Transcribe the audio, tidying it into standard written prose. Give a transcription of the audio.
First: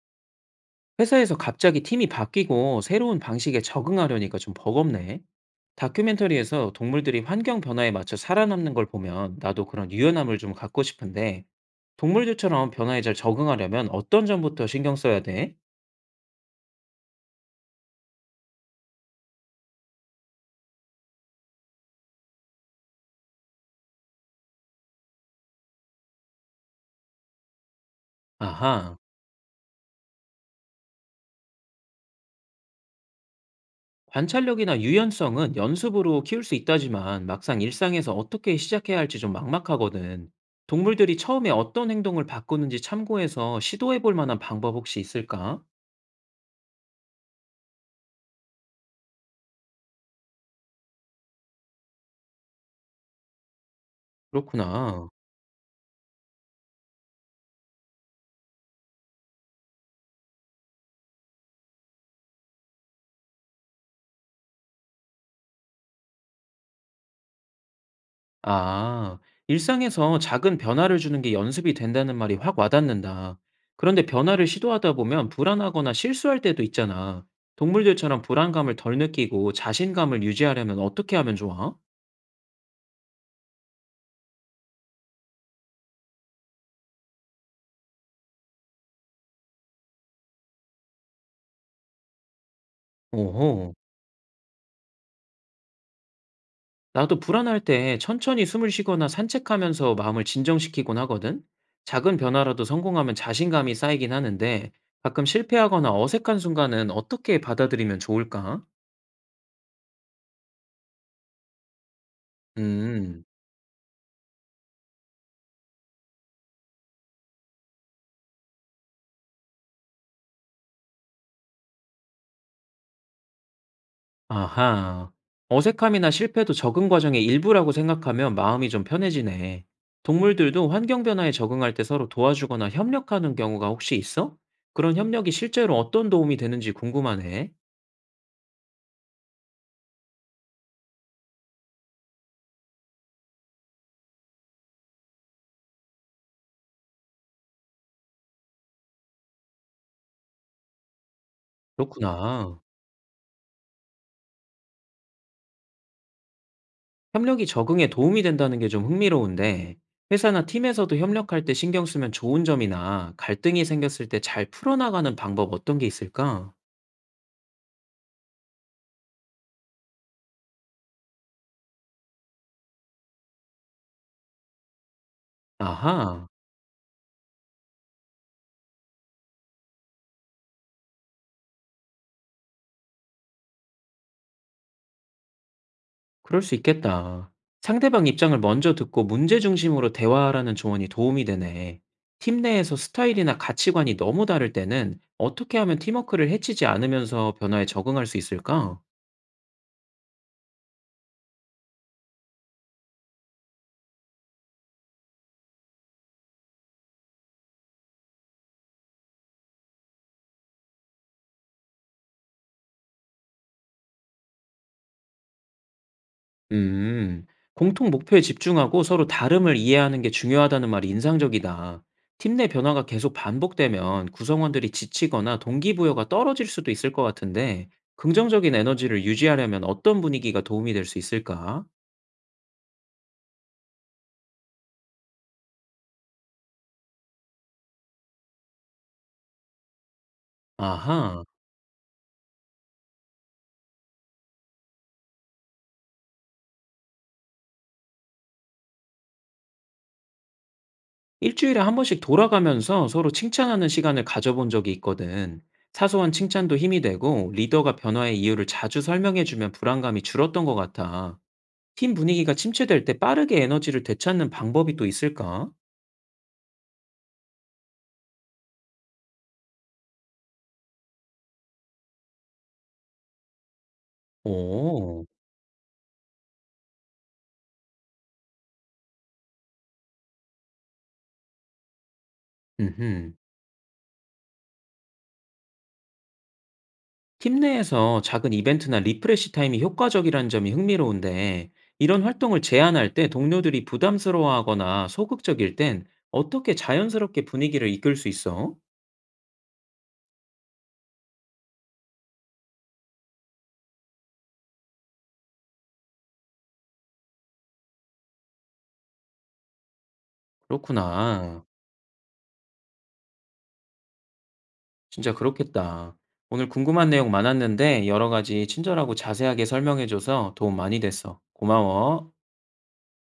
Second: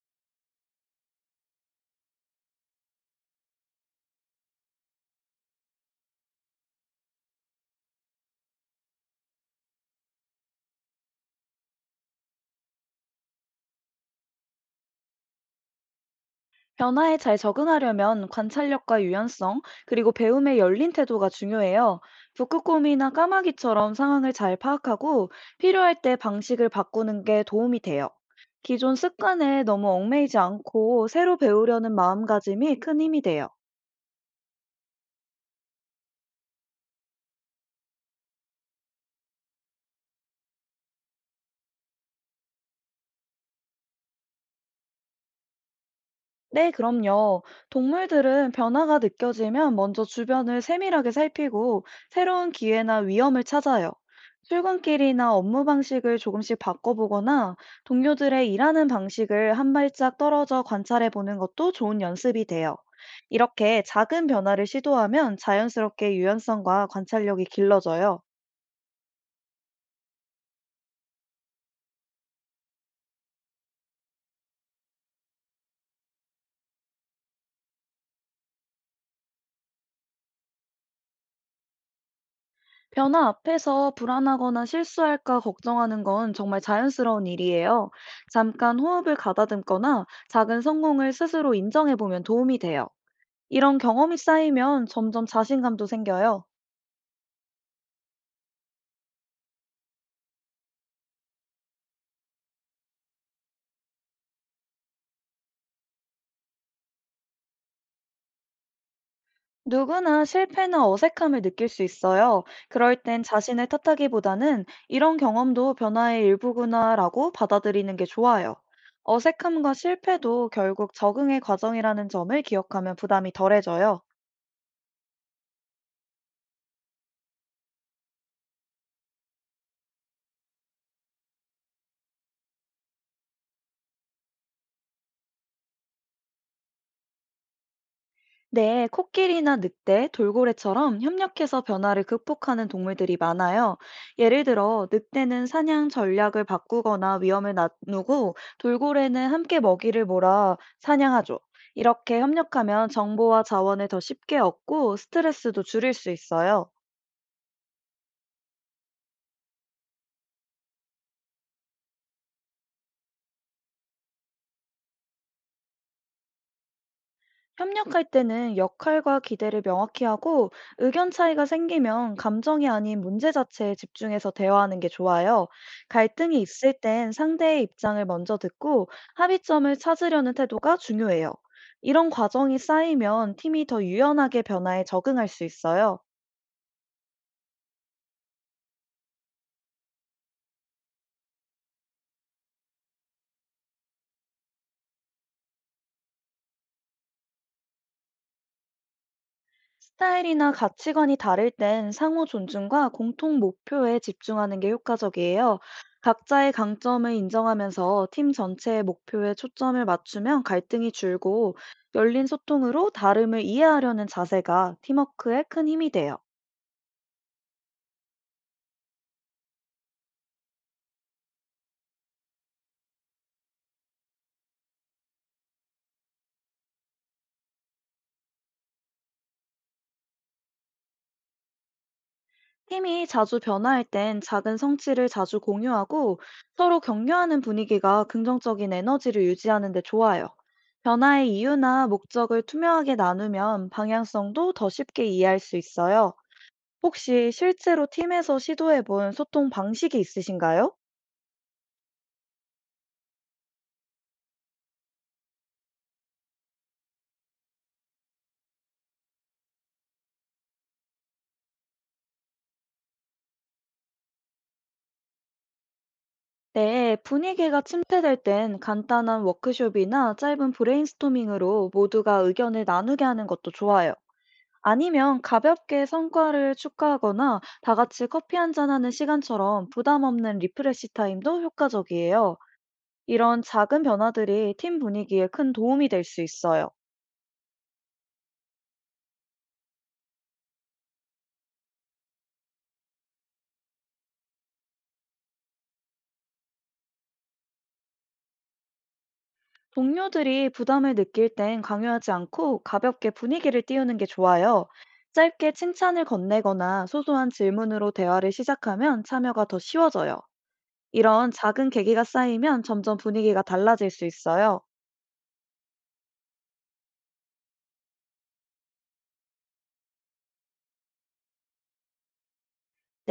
회사에서 갑자기 팀이 바뀌고 새로운 방식에 적응하려니까 좀 버겁네. 다큐멘터리에서 동물들이 환경 변화에 맞춰 살아남는 걸 보면 나도 그런 유연함을 좀 갖고 싶은데, 동물들처럼 변화에 잘 적응하려면 어떤 점부터 신경 써야 돼? 변화에 잘 적응하려면 관찰력과 유연성, 그리고 배움에 열린 태도가 중요해요. 북극곰이나 까마귀처럼 상황을 잘 파악하고 필요할 때 방식을 바꾸는 게 도움이 돼요. 아하, 기존 습관에 너무 얽매이지 않고 새로 배우려는 마음가짐이 큰 힘이 돼요. 관찰력이나 유연성은 연습으로 키울 수 있다지만 막상 일상에서 어떻게 시작해야 할지 좀 막막하거든. 동물들이 처음에 어떤 행동을 바꾸는지 참고해서 시도해 볼 만한 방법 혹시 있을까? 네, 그럼요. 동물들은 변화가 느껴지면 먼저 주변을 세밀하게 살피고 새로운 기회나 위험을 찾아요. 그렇구나. 출근길이나 업무 방식을 조금씩 바꿔보거나 동료들의 일하는 방식을 한 발짝 떨어져 관찰해 보는 것도 좋은 연습이 돼요. 이렇게 작은 변화를 시도하면 자연스럽게 유연성과 관찰력이 길러져요. 아, 일상에서 작은 변화를 주는 게 연습이 된다는 말이 확 와닿는다. 그런데 변화를 시도하다 보면 불안하거나 실수할 때도 있잖아. 동물들처럼 불안감을 덜 느끼고 자신감을 유지하려면 어떻게 하면 좋아? 변화 앞에서 불안하거나 실수할까 걱정하는 건 정말 자연스러운 일이에요. 잠깐 호흡을 가다듬거나 작은 성공을 스스로 인정해 보면 도움이 돼요. 오호, 이런 경험이 쌓이면 점점 자신감도 생겨요. 나도 불안할 때 천천히 숨을 쉬거나 산책하면서 마음을 진정시키곤 하거든? 작은 변화라도 성공하면 자신감이 쌓이긴 하는데 가끔 실패하거나 어색한 순간은 어떻게 받아들이면 좋을까? 누구나 실패나 어색함을 느낄 수 있어요. 그럴 음. 땐 자신을 탓하기보다는 이런 경험도 변화의 일부구나라고 받아들이는 게 좋아요. 어색함과 실패도 결국 적응의 과정이라는 점을 기억하면 부담이 덜해져요. 아하. 어색함이나 실패도 적응 과정의 일부라고 생각하면 마음이 좀 편해지네. 동물들도 환경 변화에 적응할 때 서로 도와주거나 협력하는 경우가 혹시 있어? 그런 협력이 실제로 어떤 도움이 되는지 궁금하네. 네, 코끼리나 늑대, 돌고래처럼 협력해서 변화를 극복하는 동물들이 많아요. 예를 들어, 늑대는 사냥 전략을 바꾸거나 위험을 나누고, 돌고래는 함께 먹이를 몰아 사냥하죠. 이렇게 그렇구나. 협력하면 정보와 자원을 더 쉽게 얻고 스트레스도 줄일 수 있어요. 협력이 적응에 도움이 된다는 게 좀 흥미로운데, 회사나 팀에서도 협력할 때 신경 쓰면 좋은 점이나 갈등이 생겼을 때 잘 풀어나가는 방법 어떤 게 있을까? 협력할 때는 역할과 기대를 명확히 하고, 의견 차이가 생기면 감정이 아닌 문제 자체에 집중해서 대화하는 게 좋아요. 아하. 갈등이 있을 땐 상대의 입장을 먼저 듣고 합의점을 찾으려는 태도가 중요해요. 이런 과정이 쌓이면 팀이 더 유연하게 변화에 적응할 수 있어요. 그럴 수 있겠다. 상대방 입장을 먼저 듣고 문제 중심으로 대화하라는 조언이 도움이 되네. 팀 내에서 스타일이나 가치관이 너무 다를 때는 어떻게 하면 팀워크를 해치지 않으면서 변화에 적응할 수 있을까? 스타일이나 가치관이 다를 땐 상호 존중과 공통 목표에 집중하는 게 효과적이에요. 각자의 강점을 인정하면서 팀 전체의 목표에 초점을 맞추면 갈등이 줄고, 열린 소통으로 다름을 이해하려는 자세가 팀워크에 큰 힘이 돼요. 음, 공통 목표에 집중하고 서로 다름을 이해하는 게 중요하다는 말이 인상적이다. 팀 내 변화가 계속 반복되면 구성원들이 지치거나 동기부여가 떨어질 수도 있을 것 같은데, 긍정적인 에너지를 유지하려면 어떤 분위기가 도움이 될 수 있을까? 팀이 자주 변화할 땐 작은 성취를 자주 공유하고 서로 격려하는 분위기가 긍정적인 에너지를 유지하는 데 좋아요. 아하. 변화의 이유나 목적을 투명하게 나누면 방향성도 더 쉽게 이해할 수 있어요. 혹시 실제로 팀에서 시도해 본 소통 방식이 있으신가요? 일주일에 한 번씩 돌아가면서 서로 칭찬하는 시간을 가져본 적이 있거든. 사소한 칭찬도 힘이 되고 리더가 변화의 이유를 자주 설명해 주면 불안감이 줄었던 것 같아. 팀 분위기가 침체될 때 빠르게 에너지를 되찾는 방법이 또 있을까? 네, 분위기가 침체될 땐 간단한 워크숍이나 짧은 브레인스토밍으로 모두가 의견을 나누게 하는 것도 좋아요. 오, 아니면 가볍게 성과를 축하하거나 다 같이 커피 한잔하는 시간처럼 부담 없는 리프레시 타임도 효과적이에요. 음흠. 이런 작은 변화들이 팀 분위기에 큰 도움이 될 수 있어요. 팀 내에서 작은 이벤트나 리프레시 타임이 효과적이라는 점이 흥미로운데, 이런 활동을 제안할 때 동료들이 부담스러워하거나 소극적일 땐 어떻게 자연스럽게 분위기를 이끌 수 있어? 동료들이 부담을 느낄 땐 강요하지 않고 가볍게 분위기를 띄우는 게 좋아요. 짧게 칭찬을 건네거나 소소한 질문으로 대화를 시작하면 참여가 더 쉬워져요. 이런 그렇구나. 작은 계기가 쌓이면 점점 분위기가 달라질 수 있어요. 진짜 그렇겠다. 오늘 궁금한 내용 많았는데 여러 가지 친절하고 자세하게 설명해줘서 도움 많이 됐어. 고마워.